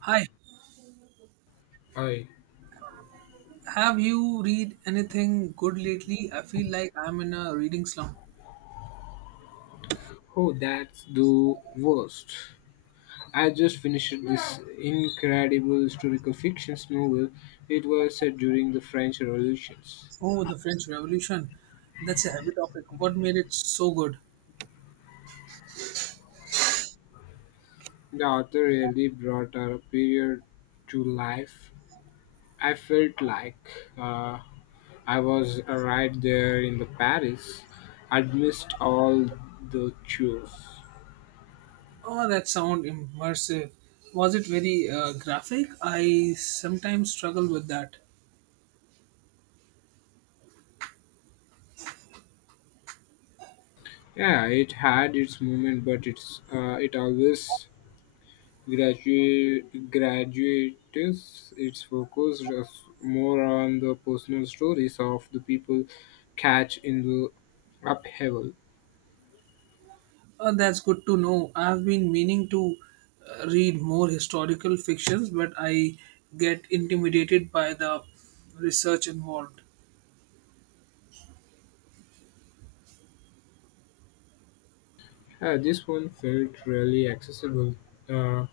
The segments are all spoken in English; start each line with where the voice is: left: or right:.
right: Hi,
left: I
right: have you read anything good lately? I feel like I'm in a reading slump.
left: oh, that's the worst. I just finished this incredible historical fiction novel. It was set during the French Revolutions.
right: Oh, the French Revolution. That's a heavy topic. What made it so good?
left: The author really brought our period to life. I felt like I was right there in the Paris. I'd missed all the chores.
right: Oh, that sound immersive. Was it very graphic? I sometimes struggle with that.
left: Yeah, it had its moment, but it always graduates it's focused more on the personal stories of the people catch in the upheaval.
right: Oh, that's good to know. I've been meaning to read more historical fictions, but I get intimidated by the research involved.
left: This one felt really accessible. Uh,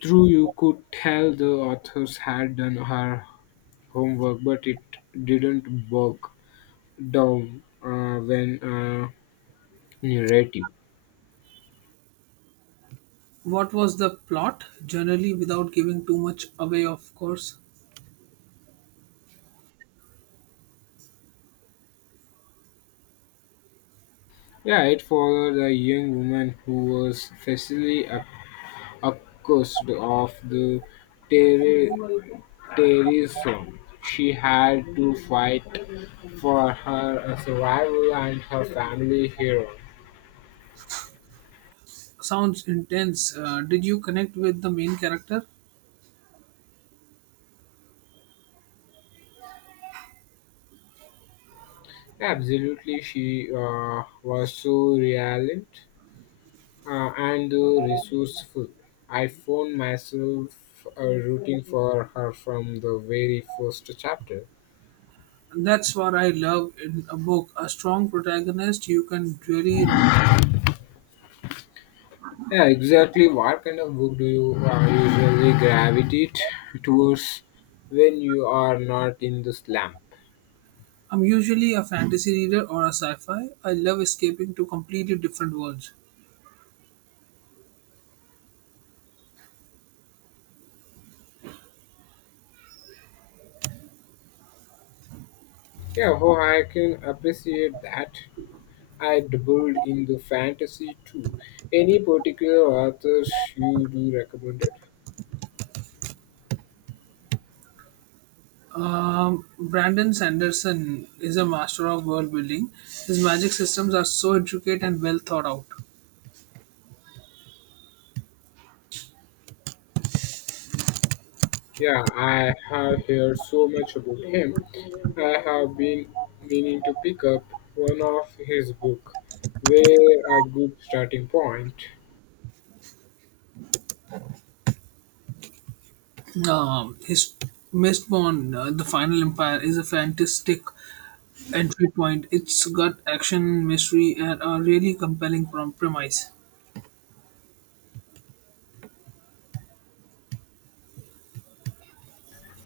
left: true, you could tell the authors had done her homework, but it didn't work down when narrative.
right: What was the plot, generally, without giving too much away, of course?
left: Yeah, it followed a young woman who was facilely accused of the terror- terrorism. She had to fight for her survival and her family here.
right: Sounds intense. Did you connect with the main character?
left: Absolutely, she was so reliant, and resourceful. I found myself rooting for her from the very first chapter.
right: That's what I love in a book. A strong protagonist you can really invest.
left: Yeah, exactly. What kind of book do you usually gravitate towards when you are not in the slump?
right: I'm usually a fantasy reader or a sci-fi. I love escaping to completely different worlds.
left: Yeah, oh, I can appreciate that. I dabbled in the fantasy too. Any particular authors you do recommend it?
right: Brandon Sanderson is a master of world building. His magic systems are so intricate and well thought out.
left: Yeah, I have heard so much about him. I have been meaning to pick up one of his book. Where a good starting point.
right: His Mistborn, the Final Empire, is a fantastic entry point. It's got action, mystery, and a really compelling premise.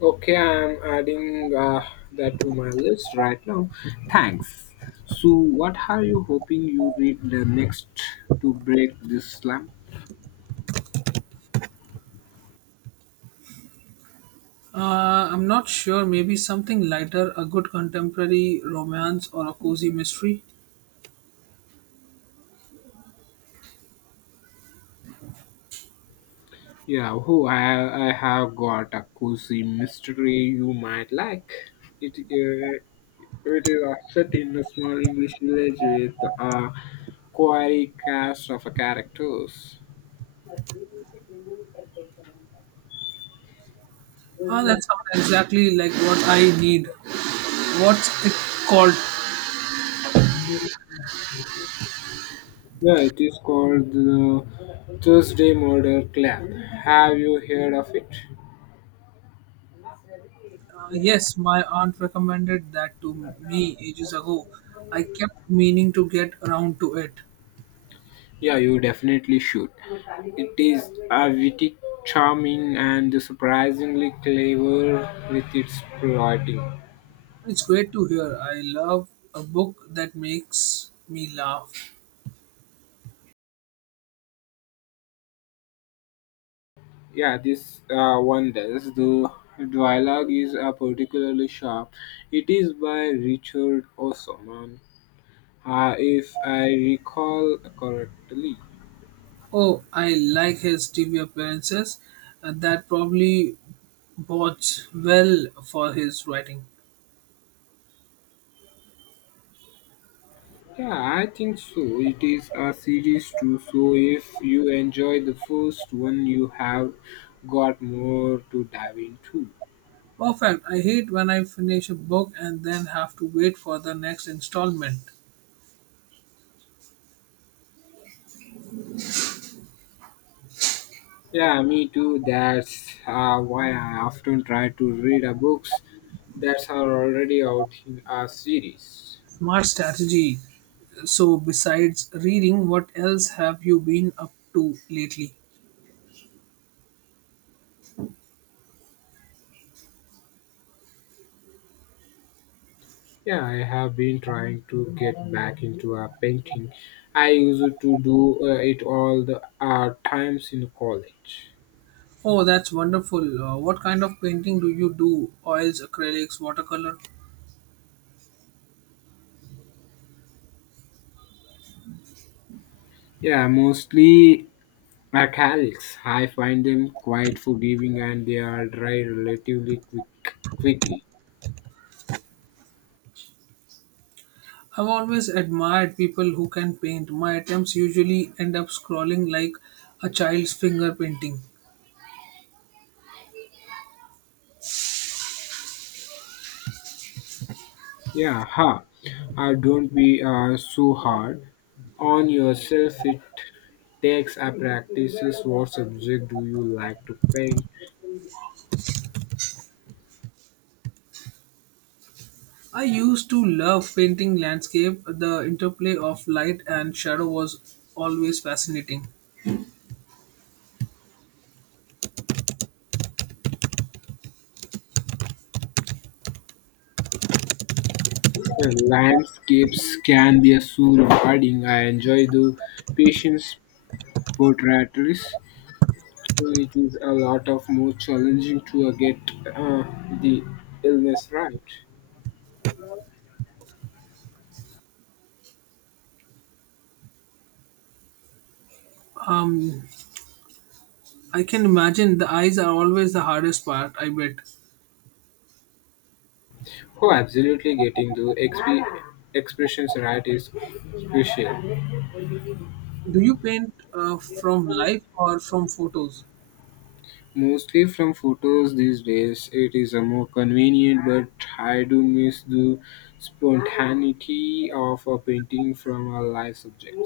left: Okay, I'm adding that to my list right now. Thanks. So, what are you hoping you read the next to break this slump?
right: I'm not sure, maybe something lighter, a good contemporary romance or a cozy mystery.
left: Yeah, oh, I have got a cozy mystery you might like. It, it is set in a small English village with a quirky cast of characters.
right: Ah, that sounds exactly like what I need. What's it called?
left: Yeah, it is called the Thursday Murder Club. Have you heard of it?
right: Yes, my aunt recommended that to me ages ago. I kept meaning to get around to it.
left: Yeah, you definitely should. It is a witty, charming, and surprisingly clever with its plotting.
right: It's great to hear. I love a book that makes me laugh.
left: Yeah, this one does. The dialogue is particularly sharp. It is by Richard Osman, if I recall correctly.
right: Oh, I like his TV appearances. That probably bodes well for his writing.
left: Yeah, I think so. It is a series too, so if you enjoy the first one, you have got more to dive into.
right: Perfect. I hate when I finish a book and then have to wait for the next installment.
left: Yeah, me too. That's why I often try to read a books that are already out in a series.
right: Smart strategy. So, besides reading, what else have you been up to lately?
left: Yeah, I have been trying to get back into a painting. I used to do it all the times in college.
right: Oh, that's wonderful. What kind of painting do you do? Oils, acrylics, watercolor?
left: Yeah, mostly acrylics. I find them quite forgiving and they are dry relatively quickly.
right: I've always admired people who can paint. My attempts usually end up scrawling like a child's finger painting.
left: Yeah, ha. Don't be so hard on yourself. It takes a practices. What subject do you like to paint?
right: I used to love painting landscape. The interplay of light and shadow was always fascinating.
left: Well, landscapes can be so rewarding. I enjoy the patience portraits. So it is a lot of more challenging to get uh, the illness right.
right: Um, I can imagine the eyes are always the hardest part, I bet.
left: Oh, absolutely! Getting the expressions right is crucial.
right: Do you paint from life or from photos?
left: Mostly from photos these days, it is a more convenient, but I do miss the spontaneity of a painting from a live subject.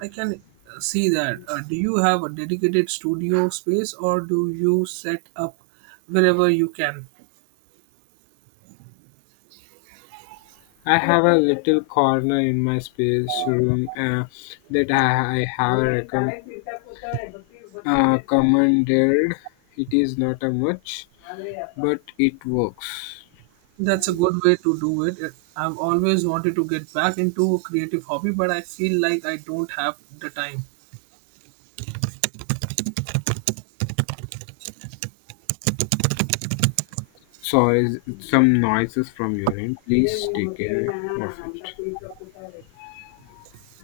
right: I can see that. Do you have a dedicated studio space or do you set up wherever you can?
left: I have a little corner in my space room that I have recommended. Commanded. It is not a much, but it works.
right: That's a good way to do it. I've always wanted to get back into a creative hobby, but I feel like I don't have the time.
left: Sorry, some noises from your end. Please take care of it.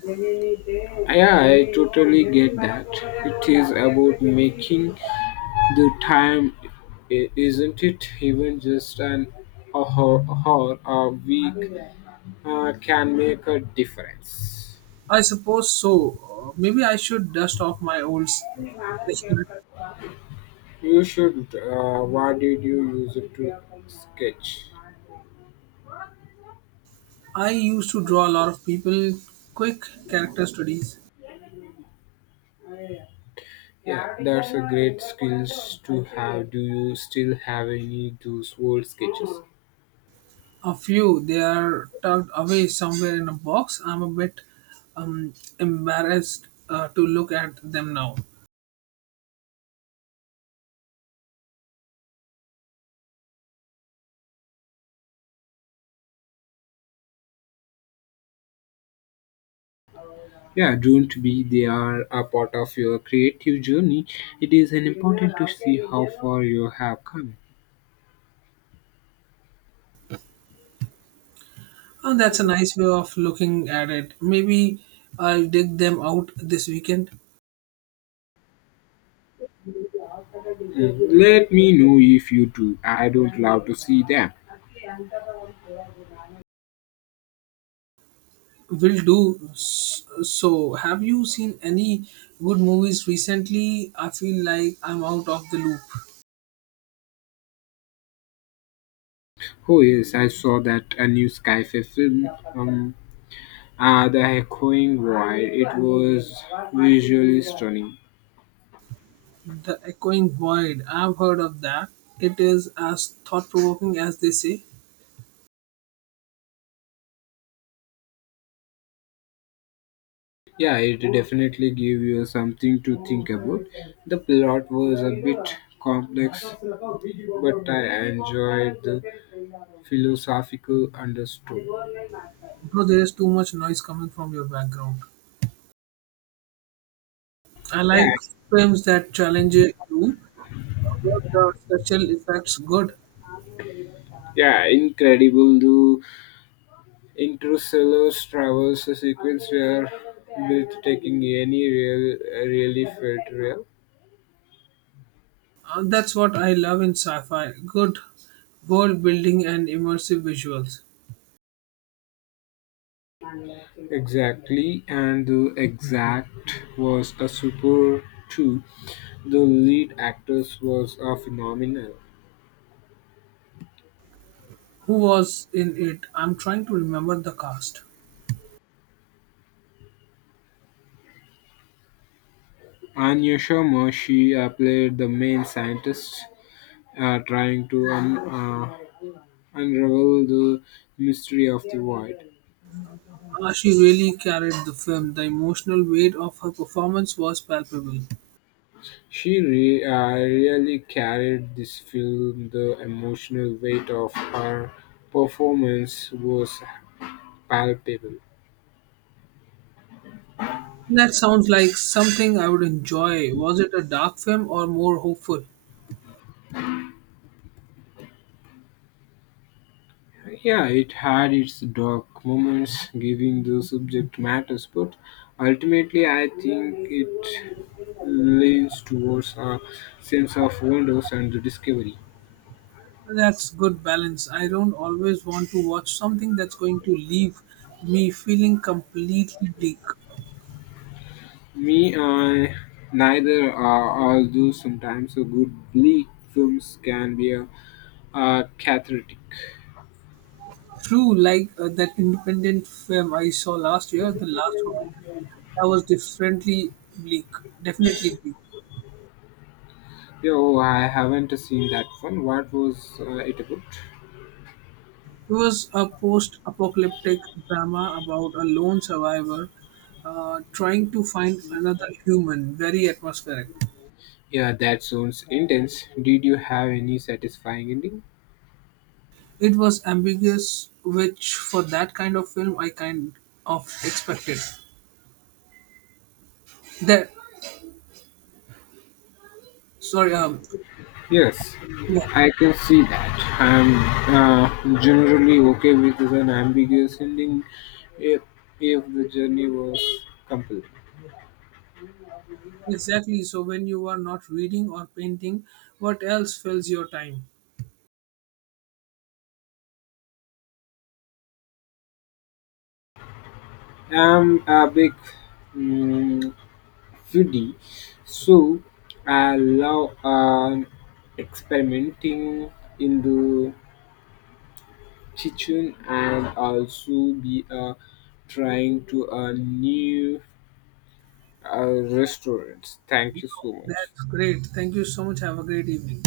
left: Yeah, I totally get that. It is about making the time, isn't it? Even just an hour a week can make a difference.
right: I suppose so. Maybe I should dust off my old.
left: You should. What did you use it to sketch?
right: I used to draw a lot of people, quick character studies.
left: Yeah, that's a great skills to have. Do you still have any those old sketches?
right: A few, they are tucked away somewhere in a box. I'm a bit embarrassed to look at them now.
left: Yeah, don't be they are a part of your creative journey. It is an important to see how far you have come.
right: And that's a nice way of looking at it. Maybe I'll dig them out this weekend.
left: Mm, let me know if you do. I don't love to see them.
right: Will do. So, have you seen any good movies recently? I feel like I'm out of the loop.
left: Oh yes, I saw that a new Skyfair film. Um, the Echoing Wire. It was visually stunning.
right: The Echoing Void. I've heard of that. It is as thought provoking as they say.
left: Yeah, it definitely gave you something to think about. The plot was a bit complex, but I enjoyed the philosophical undertone.
right: Bro, there is too much noise coming from your background. I like
left: Yeah,
right: films that challenge you. Were the special effects good?
left: yeah, incredible. The interstellar travels sequence were breathtaking. Any real, really felt real.
right: That's what I love in sci-fi. Good world building and immersive visuals.
left: Exactly, and the exact was a super too. The lead actress was a phenomenal.
right: Who was in it? I'm trying to remember the cast.
left: Anya Sharma, she played the main scientist trying to unravel the mystery of the void.
right: She really carried the film. The emotional weight of her performance was palpable.
left: Really carried this film. The emotional weight of her performance was palpable.
right: That sounds like something I would enjoy. Was it a dark film or more hopeful?
left: Yeah, it had its dark moments, giving the subject matters, but ultimately, I think it leans towards a sense of wonders and the discovery.
right: That's good balance. I don't always want to watch something that's going to leave me feeling completely bleak.
left: Me, I neither are, although sometimes a good bleak films can be a cathartic.
right: True, like that independent film I saw last year, the last one, that was differently bleak, definitely bleak.
left: Yo, I haven't seen that one. What was it about?
right: It was a post apocalyptic drama about a lone survivor trying to find another human, very atmospheric.
left: Yeah, that sounds intense. Did you have any satisfying ending?
right: It was ambiguous, which for that kind of film I kind of expected. That sorry, um,
left: Yes,
right: yeah,
left: I can see that. I'm generally okay with an ambiguous ending if, if the journey was compelling.
right: exactly. So when you are not reading or painting, what else fills your time?
left: I'm a big mm foodie, so I love experimenting in the kitchen and also be trying to new restaurants. Thank you so much.
right: That's great. Thank you so much. Have a great evening.